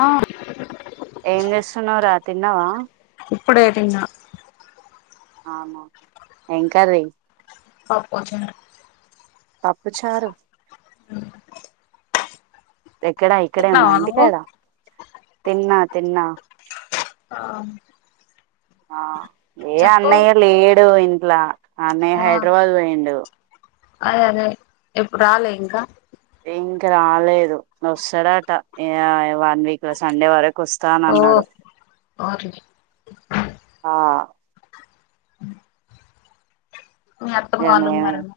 ఆ ఏం చేస్తున్నావురా తిన్నావా ఇప్పుడేతిన్న అవునా ఎం కర్రీ పప్పుచారు పప్పుచారు హు ఎక్కడా ఇక్కడే ఉన్నా నువ్వు ఇంటికాడ తిన్నా తిన్నా ఆ ఆ ఏ చెప్పు అన్నయ్య లేడు ఇం లా అన్నయ ఆ హైడ్రారాబాద్ పోయిండు అదే అదే ఇప్పుడు రాలే ఇంకా ఇంక రాలేదు వస్తాడట వీక్ లో సండే వరకు వస్త ఓ అనన్నాడు ఓర్లీ ఆ అ మీ అత్తమ్మ ఇగ మేమే వాళ్ళున్నారమో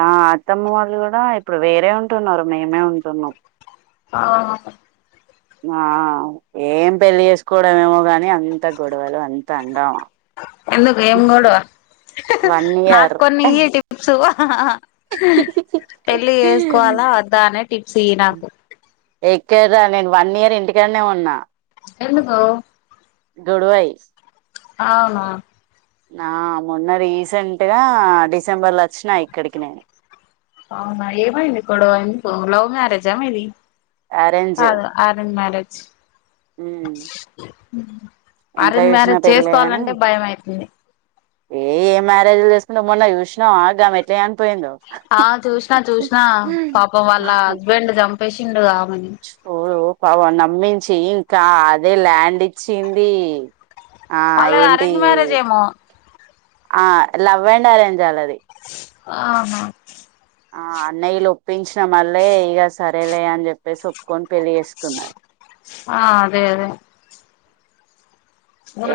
ఆ అత్తమ్మ వాళ్ళు కూడా ఇప్పుడు వేరే ఉంటున్నారు మేమే ఉంటున్నాం అవునా ఆ ఏం పెళ్ళి చేసుకోవడం ఏమో గాని అంత గొడవలు అంత అంగామా ఎందుకు ఏం గొడవ వన్ నాకు ఇయర్ కొన్నీయి టిప్సు పెళ్లి చేసుకోవాలా వద్దా అనే టిప్స్ ఇయి నాకు ఎక్కడ్రా నేను వన్ ఇయర్ ఇంటికాన్నే ఉన్నా ఎందుకో గొడువై అవునా నా మొన్న రీసెంట్గా డిసెంబర్ లో వచ్చినా ఇక్కడికి నేను అవునా ఏమైంది గొడవ ఎందుకు లవ్ మ్యారేజా ఆ మీది కాదు అరేంజ్ మ్యారేజ్ ఉ ఉ అరేంజ్ మ్యారేజ్ గాని చేసుకోవాలంటే భయం అయితుంది ఏ ఏ మ్యారేజ్లు చేసుకుంటావ్ మొన్న చూసినావ గామె ఎట్ల చని ఆ చూసినా చూసిన పాపం వాళ్ళ హస్బెండ్ చంపేసి చిండు కావ మని చూడు పాపం నమ్మించి ఇంకా అదే ల్యాండ్ ఇచ్చింది ఆ వాళ్ళది ఏంటి అరేంజ్ మ్యారేజ్ ఎమో ఆ లవ్ అండ్ ఆరెంజ్ అల్లాది ఆహ ఆ అన్నయ్యలు ఒప్పించిన మల్లే ఇగ సరేలే అని చెప్పేసి ఒప్పు ఆ అదే అదే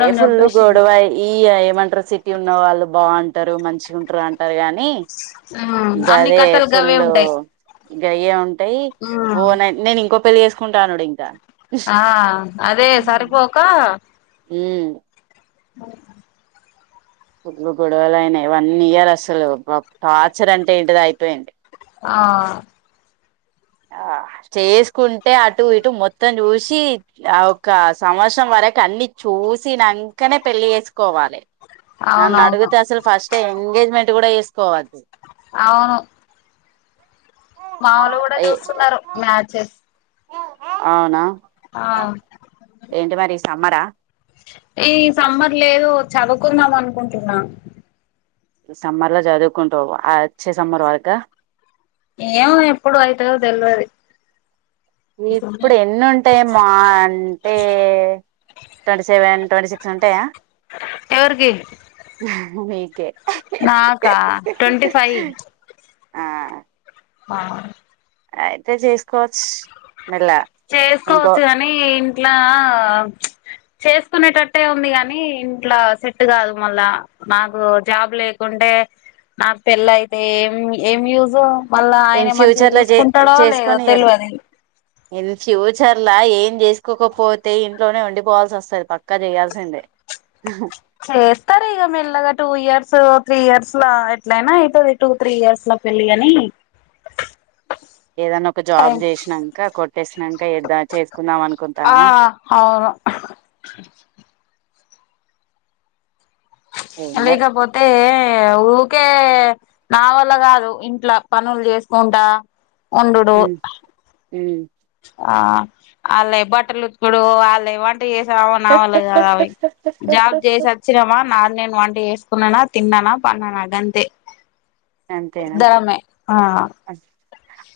ఏ ఫుల్ చంపేసిండు గోడవ అయి ఇయ ఏమంటరు సిటీ ఉన్న వాళ్ళు బాగుంటారు మంచి ఉంటారు అంటారు కని ఆ అన్ని కథలుగావే ఉంటాయి గయ్యే ఉం టయి ఉమ్ ఒ నేను నేను ఇంకో పెళ్లి చేసుకుంటానుడు ఇంకా ఆ అదే సరిపోక ఉ అ ఫుల్లు గొడవలు అయినాయి వన్ ఇయర్ అసలు బాప్ టార్చర్ అంటే ఏంటిది అయిపోయింది ఆ ఆ చేసుకుంటే అటు ఇటు మొత్తం చూసి ఆ ఒక సంవత్సరం వరకు అన్ని చూసినంకనే పెళ్లి చేసుకోవాలే నన్ను అవునవును అడుగుతే అసలు ఫస్ట్ అే ఎంగేజ్మెంట్ కూడా వేసుకోవా అవును మావోలు కూడా చూస్తున్నరు మ్యాచెస్ అవునా ఆ ఎంటి మరి సమ్మరా ఈ సమ్మర్ లేదు చదువుకుందాం అనుకుంటున్నా సమ్మర్ ల చదువుకుంటావు ఆ అచ్చే సమ్మర్ వరక ఏమో ఎప్పుడు అయితదో దేల్వది ఇప్పుడు ఎన్ని ఉంటాయి మా అంటే ట్వంటీ సెవెన్ ట్వంటీ సిక్స్ ఉంటాయా ఎవరికి మీకే నాకా ట్వంటీ ఆ ఆ అయితే చేసుకోవచ్చు మెల్ల ఇంకో చేసుకోవచ్చు కాని ఇ ఇట్లా చేసుకునేటట్టే ఉంది కాగాని ఇంట్లా సెట్ కాదు మళ్ళా నాకు జాబ్ లేకుంటే నాకు పెళ్ళి అయితే ఏం ఏం యూస్ మళ్ళా ఇన్ ఆయన మంచిగా ఫ్యూచర్ లో చే చూసుకుంటాడో లేదో తెలవదు ఇగ ఇన్ ఫ్యూచర్లో ఏం చేసుకోకపోతే ఇంట్లోనే వండిపోవాల్సి వస్తుంది పక్కా చేయాల్సిందే చేస్తారు ఇక మెల్లగా టూ ఇయర్స్ త్రీ ఇయర్స్ ఎట్లయినా అయితది టూ త్రీ ఇయర్స్లా పెళ్ళి కానీ ఏదన్నా ఒక జాబ్ చేసినాక కొట్టేసినాక ఏ దాచేసుకుందాం అనుకుంటార ఆ అవును ఏం అ కాదు లేగాపోతే ఊకే కావల్ల కాదు ఇంట్లో పనులు చేసుకుంటా ఉండుడు మ్ ఆ అల్లే బట్టలు ఉత్కుడు అల్లే వంట వంట చేసావ నావళ కాదు అవి జాబ్ చేసి వచ్చినమా నాది నేను వంట చేస్త తన్ననా తిన్ననా పన్ననా గంతే అంతేనా ఇద్దరమే ఆ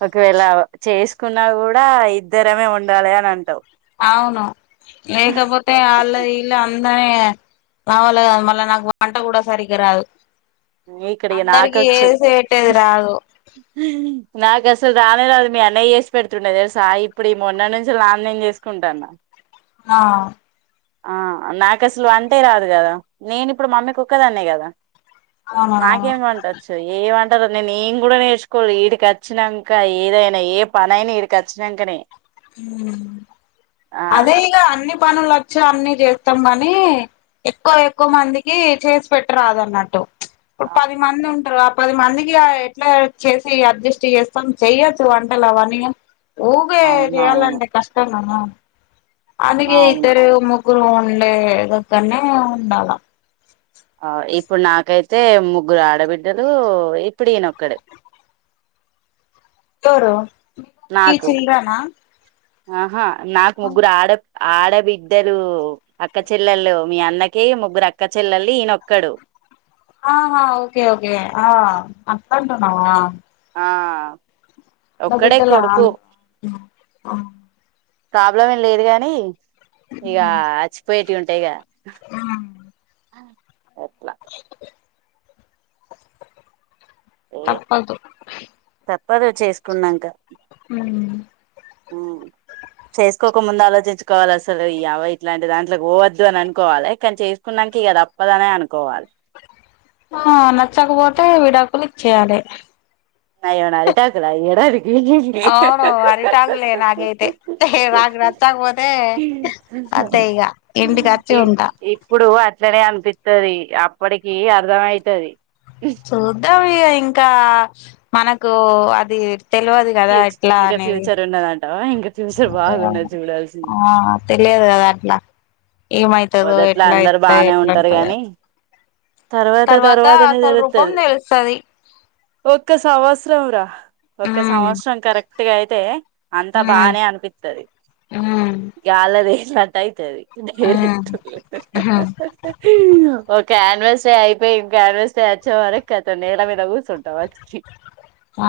ఒకవేళ చేసు కున్నా కూడా ఇద్దరమే ఉండాలి అని అంటావు అవును లేకాపోతే అలా ఇలా అందనే నావళ్ళ మళ్ళ నాకు వంట కూడా సరిగా ఇగరాదు ఇక్కడికి నాకచ్చు రాదు నాకు అసలు రాలేదు అది మీ అన్నయ్య చేసి పెడుతుండే తెలుసా ఇప్పుడు ఈ మొన్న నుంచి నాది నేను చేసుకుంటాన్న ఆ ఆ నాకు అసలు వంటే రాదు కదా నేను ఇప్పుడు మమ్మీ కి ఒక్కదాన్నే కదా అవునవును నాకేం వంటొచ్చు ఏమ నేను ఎం కూడా నేర్చుకోవాలే ఇడికి వచ్చినంక ఏదైనా ఏ పనయినా ఇడికి వచ్చినంకనే ఉం ఆ అదే ఇగ అన్ని పనులు వచ్చి అన్ని చేస్తాంమని కానీ ఎక్కువ ఎక్కువ మందికి చేసి పెట్టరాదు అన్నట్టు ఇప్పుడు ఆ, పది మంది ఉంటరు పది మందికి ఎట్లా చేసి అడ్జస్ట్ చేస్తాం చెయొచ్చు వంటలు అవన్నీ ఊకే అవునవును చేయ్యాలంటే కష్టం ఆహా అందుకె అవును ఇద్దరు ముగ్ కూర వండేదక్కనే ఉండాల ఆ ఈ ఇప్పుడు నాకైతే ముగ్గురు ఆడబిడ్డలు.. ఇప్పుడు ఈయనొక్కడు [unintelligible] మీ చిల్డ్రన ఆహా నాకు ముగ్గురు ఆడ ఆడబిడ్డలు అక్క చెల్లళ్లు మీ అన్నకి ముగ్గురు అక్క చెల్లళ్లు ఈయనొక్కడు ఆహా ఓకే ఓకే ఆ అట్లంటున్నావ ఆ ఓ ఒక్కడే బిడ్డల కొడుకు ప్రాబ్లం ఏం లేదు గాని ఇగా అచ్చిపోయేటీ ఉం టయిగా ఆఓ [unintelligible] ఏ తప్పదు తప్పదు చేసుకున్నంక ఉం ఉం చేసుకోక ముందు ఆలోచించుకోవాలి అసలు ఈ అవ ఇట్లాంటి దాంట్లోకి పోవద్దు అని అనుకోవాలి కానీ చేసుకున్నానికి ఇక తప్పదనే అనుకోవాలే ఆ నచ్చకపోతే విడాకులు ఇచ్చేయాలే నయోనా విడాకుల ఎడది అవును అరిటగులే నాకైతే నాకు నచ్చకపోతే అదే ఇక ఇంటికి వచ్చి ఉంటా ఇప్పుడు అట్లనే అనిపిత్తది అప్పడికి అర్ధ అయితది చూద్దాం ఇగ ఇంకా.. మనకు వొ అది తెలవదు కదా ఫ్యూ ఎట్లా ఇంకా అనేది ఫ్యూచర్ ఉన్నదంటావా ఇంకా ఫ్యూచర్ ఆ బాగున్నది ఆ చూడాల్సింది తెలియదు కదా అట్లా ఏమైతుదో మొదట్లో ఎట్లా అందరు అయితె బానే ఉంటారు ఎట్లుంటదోని గాని తర్వాత తర్వాతనే రూపం తెలుత్తది తెలుస్తది ఒక్క సంవత్సరం రా ఒక్క ఉమ్ సంవత్సరం కరెక్ట్గ అయితే అంతా ఉమ్ బానే అనిపిత్తది ఉమ్ గాల్లదే కట్ అయితది ఉద్ హే ఉమ్ హీ ఓక్ క్యాన్వాస్ డే అయిపేయి క్యాన్వాస్ డే వచ్చే వరకు అతన్ నేల మీద కూర్చుంటాం వచ్చి ఆ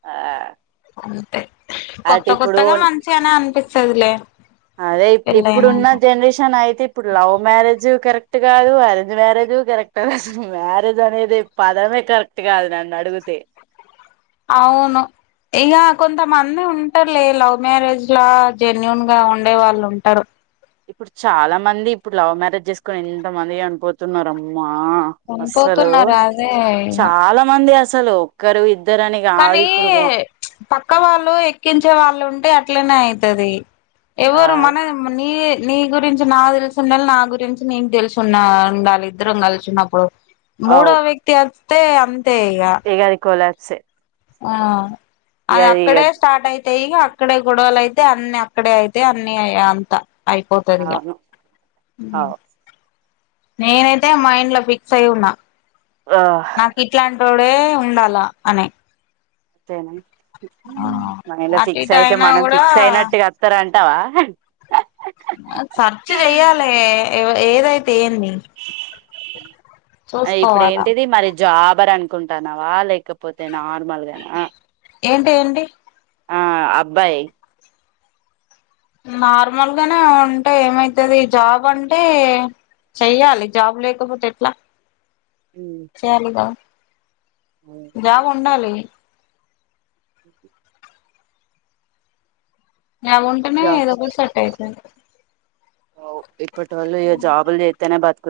ఆ అంతే కొత్త అటు ఇప్పుడు కొత్తగా మంచిగనే అనిపిస్ చదులే అదే ఇప్పుడ్ ఇప్పుడున్న జనరేషన్ అయితే ఇప్పుడు లవ్ మ్యారేజు కరెక్ కరెక్ట్ కాదు అరేంజ్ మ్యారేజు కరెక్ట్ అసలు మ్యారేజ్ అనేదే పదమే కరెక్ట్ కాదు నన్ను అడుగితే అవును ఇంగ కొంతమంది ఉంటర్లే లవ్ మ్యారేజ్ లా జెన్యుూన్ గా ఉండే వాళ్ళు ఉంటారు ఇప్పుడు చాలా మంది ఇప్పుడు లవ్ మ్యారేజ్ జేస్కొని ఎంత మంది చనిపోతున్నారు అమ్మ ఆ అస్సలు చనిపోతున్నారు అదే చాలా మంది అస్ అస్సలు ఒక్కరు ఇద్ కనీ పక్క వాళ్ళు ఎక్కించే వాళ్ళు ఉంటే అట్ అట్లనే అయితది ఆ ఎవరు మనద్ మనీ నీ గురించి నాగ్ తెలిసుండళ్ళ నా గురించి నీక్ తెలిస్వున్న ఉండాలి ఇద్దరం కలిసిన్నప్పుడు మూడో వ్యక్తి అస్ తే అన్ ఏగది కొలర్ సే ఆ అది అక్కడే స్టార్ట్ అయి తే ఇగ అక్కడే గొడవలు అయితే అన్ని అక్కడే అయితే అన్ని అయ అంత అయిపోతదిగ అవును అవు నేనైతే మైండ్ లో ఫిక్స్ అయి ఉన్నా ఆ నాక్ ఇట్లాన్ ఇక్కడే ఉండాల అనే అంతేనా మైండ్ల అటు ఫీక్స్ ఇటు అయితే అయినా మనం కూడా ఫీక్స్ అయినట్టుగా అత్తరం ఇత్తావా సర్చ్ చెయ్యాలే ఎవ్ ఏదైతే ఏంది అయ్ ఇప్పుడు చూసుకోవాలా ఏంటిది మరి జాబర్ అనుకుంటాన్నావా లేకపోతే నార్మల్గానా ఏంటి ఏంటి ఆ అబ్బాయి నార్మల్గానే ఉంటే ఏమైతది జాబ్ అంటే చెయ్యాలి జాబ్ లేకపోతే ఎట్లా చేయాలి కద ఉమ్. జాబ్ ఉండాలి అ జాబ్ ఉంటేనే ఏదో జాబ్స్ ఒకటి సెట్ అయితది ఓ ఇప్పటోళ్ళు ఇగ జాబ్ల్ జెతేనే బత్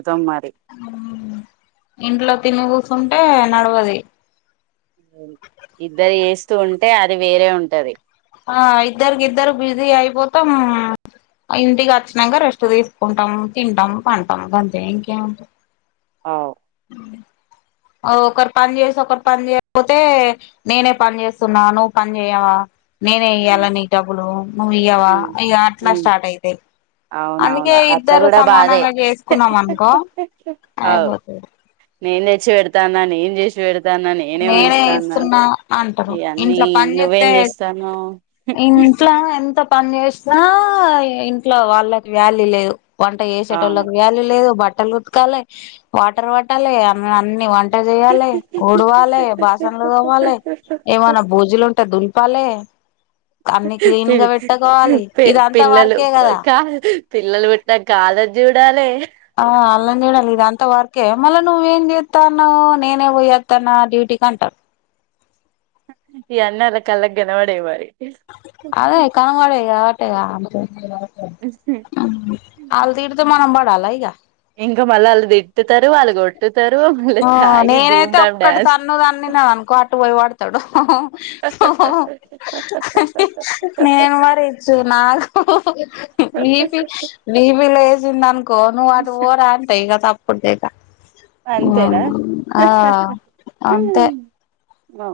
ఇంట్లో తిని కూసుంటే నడువది ఇద్దరు చెస్తూ ఉంటే అది వేరే ఉంటది ఆ ఇద్దరికి ఇద్దరు బిజీ అయిపోతాం ఇంటికి వచ్చినాక రెస్ట్ తీసుకుంటాం తింటాం పంటాం గంతే ఇంకేముంట అవు ఒకరు పని చేసి ఒకరు పని చేయకపోతే నేనే పని చేస్తున్నా నువ్వు పని చేయవా నేనేఇయ్యాలని డబ్బులు నువ్ ఇయ్యవా ఉమ్ ఇగ అట్లా ఉమ్ స్టార్ట్ అయితయ్ అవునవును అట్ల కూడా బాధే చేసుకున్నాం అనుకో అవు అయిపోతది నేను తెచ్చి పెడతా నా నేను చేసి పెడ్ నేనే చెస్తున్నా అంటారు ఇవన్నీ ఇంట్లో పని చేస్తే నువ్వేం చేస్తాన్నావ్ ఇంట్లో ఎంత పని చేసినా ఇంట్లో వాళ్ళకి వ్యాల్యూ లేదు వంట అవును వసేటోళ్లకు వ్యాల్యూ లేదు బట్ ట్టలు ఉతకాలే వాటర్ పట్టాలే అ అన్ని వ ట చెయ్యాలె ఉడువ లే బాసడ్లు తోమాలే ఏమన్నా భోజులు ఉంటే దులుపాలే అన్ని క్లీన్ పి గా పెట్టుకోవాలి పి ఇదంత పిల్లలు వర్కే కదా కా పిల్లలు పుట్టినంక ఆళ్ళను చూడాలే ఆ అల్లాని చూడాలి ఇదంత వర్కే మళ్ళా నువ్వేం చేత్తనవ్ నేనే పోయేత్తన డ్యూటీకీ అంటారు ఈయన్ని అళ్ళ కాళ్ళకనపడయి మరి అదే కనుమలేగా టదా అల్ తీీడుతే మనం బడ్ సాలాయిగా ఇంకా మళ్ళ అల్లు తిట్టుతారు వాళ్ళు కొ ఆ నేనైతే ఒక్కటి డాన్స్ తన్ను తన్నినా అనుకో అటు పోయి పడు తడు నేను మరి ఇచ్చు నాకు బిపి బిపి లేసింది అనుకో నువ్వు అటు పోరా అంటా ఇగ తప్ కొంతేగా అంతేనా ఆ అంతే అఓ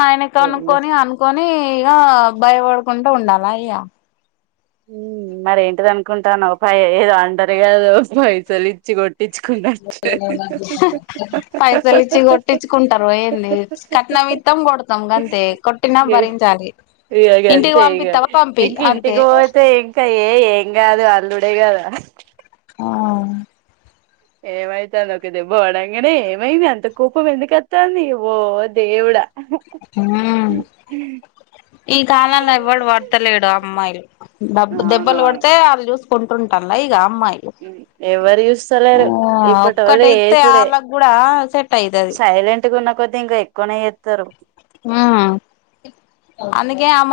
ఆయనకు అనుకొని అనుకొని నీ ఇగ భయపడుకుంటా ఉండాలా అయ్యా మరేంటిద అనుకుంటన్నావ్ పై ఏదో అంటరు కదు పైసలు ఇచ్చి కొ పైసలు ఇచ్చి కొట్టించుకుంటారు ఏంది కట్నం ఇత్తాం కొడతాం గంతే కొట్టినా ఏ భరించాలి ఇగ ఇంటికి గంతే ఇగ పంపిత్తావ పంపి ఇంక అంతే ఇంటికి పోతే ఇంకా ఏ ఏం కాదు అల్లుడే గదా ఆ ఏమైతాంది ఒక దెబ్బ పడంగానే ఏమైంది అంత కోపం ఎందుకత్తాంది ఓ దేవుడా ఈ కాలంలో ఎవ్వడు వడతలేడు అమ్మాయిలు దడబ్బ దెబ్బలు అవునవును కొడితే వాళ్ చూస్ కొంటుంటల్ల ఇగ అమ్మాయిలు ఎవరు ఆ చూస్తలేరు ఒక్కటి ఇప్పటోళ్ళు అయితే ఏసుడే వాళ్ళకి కూడా సెట్ అయితది సైలెంట్గా ఉన్న కొద్ది ఇంకా కొనే ఏత్తరు అందుకే అమ్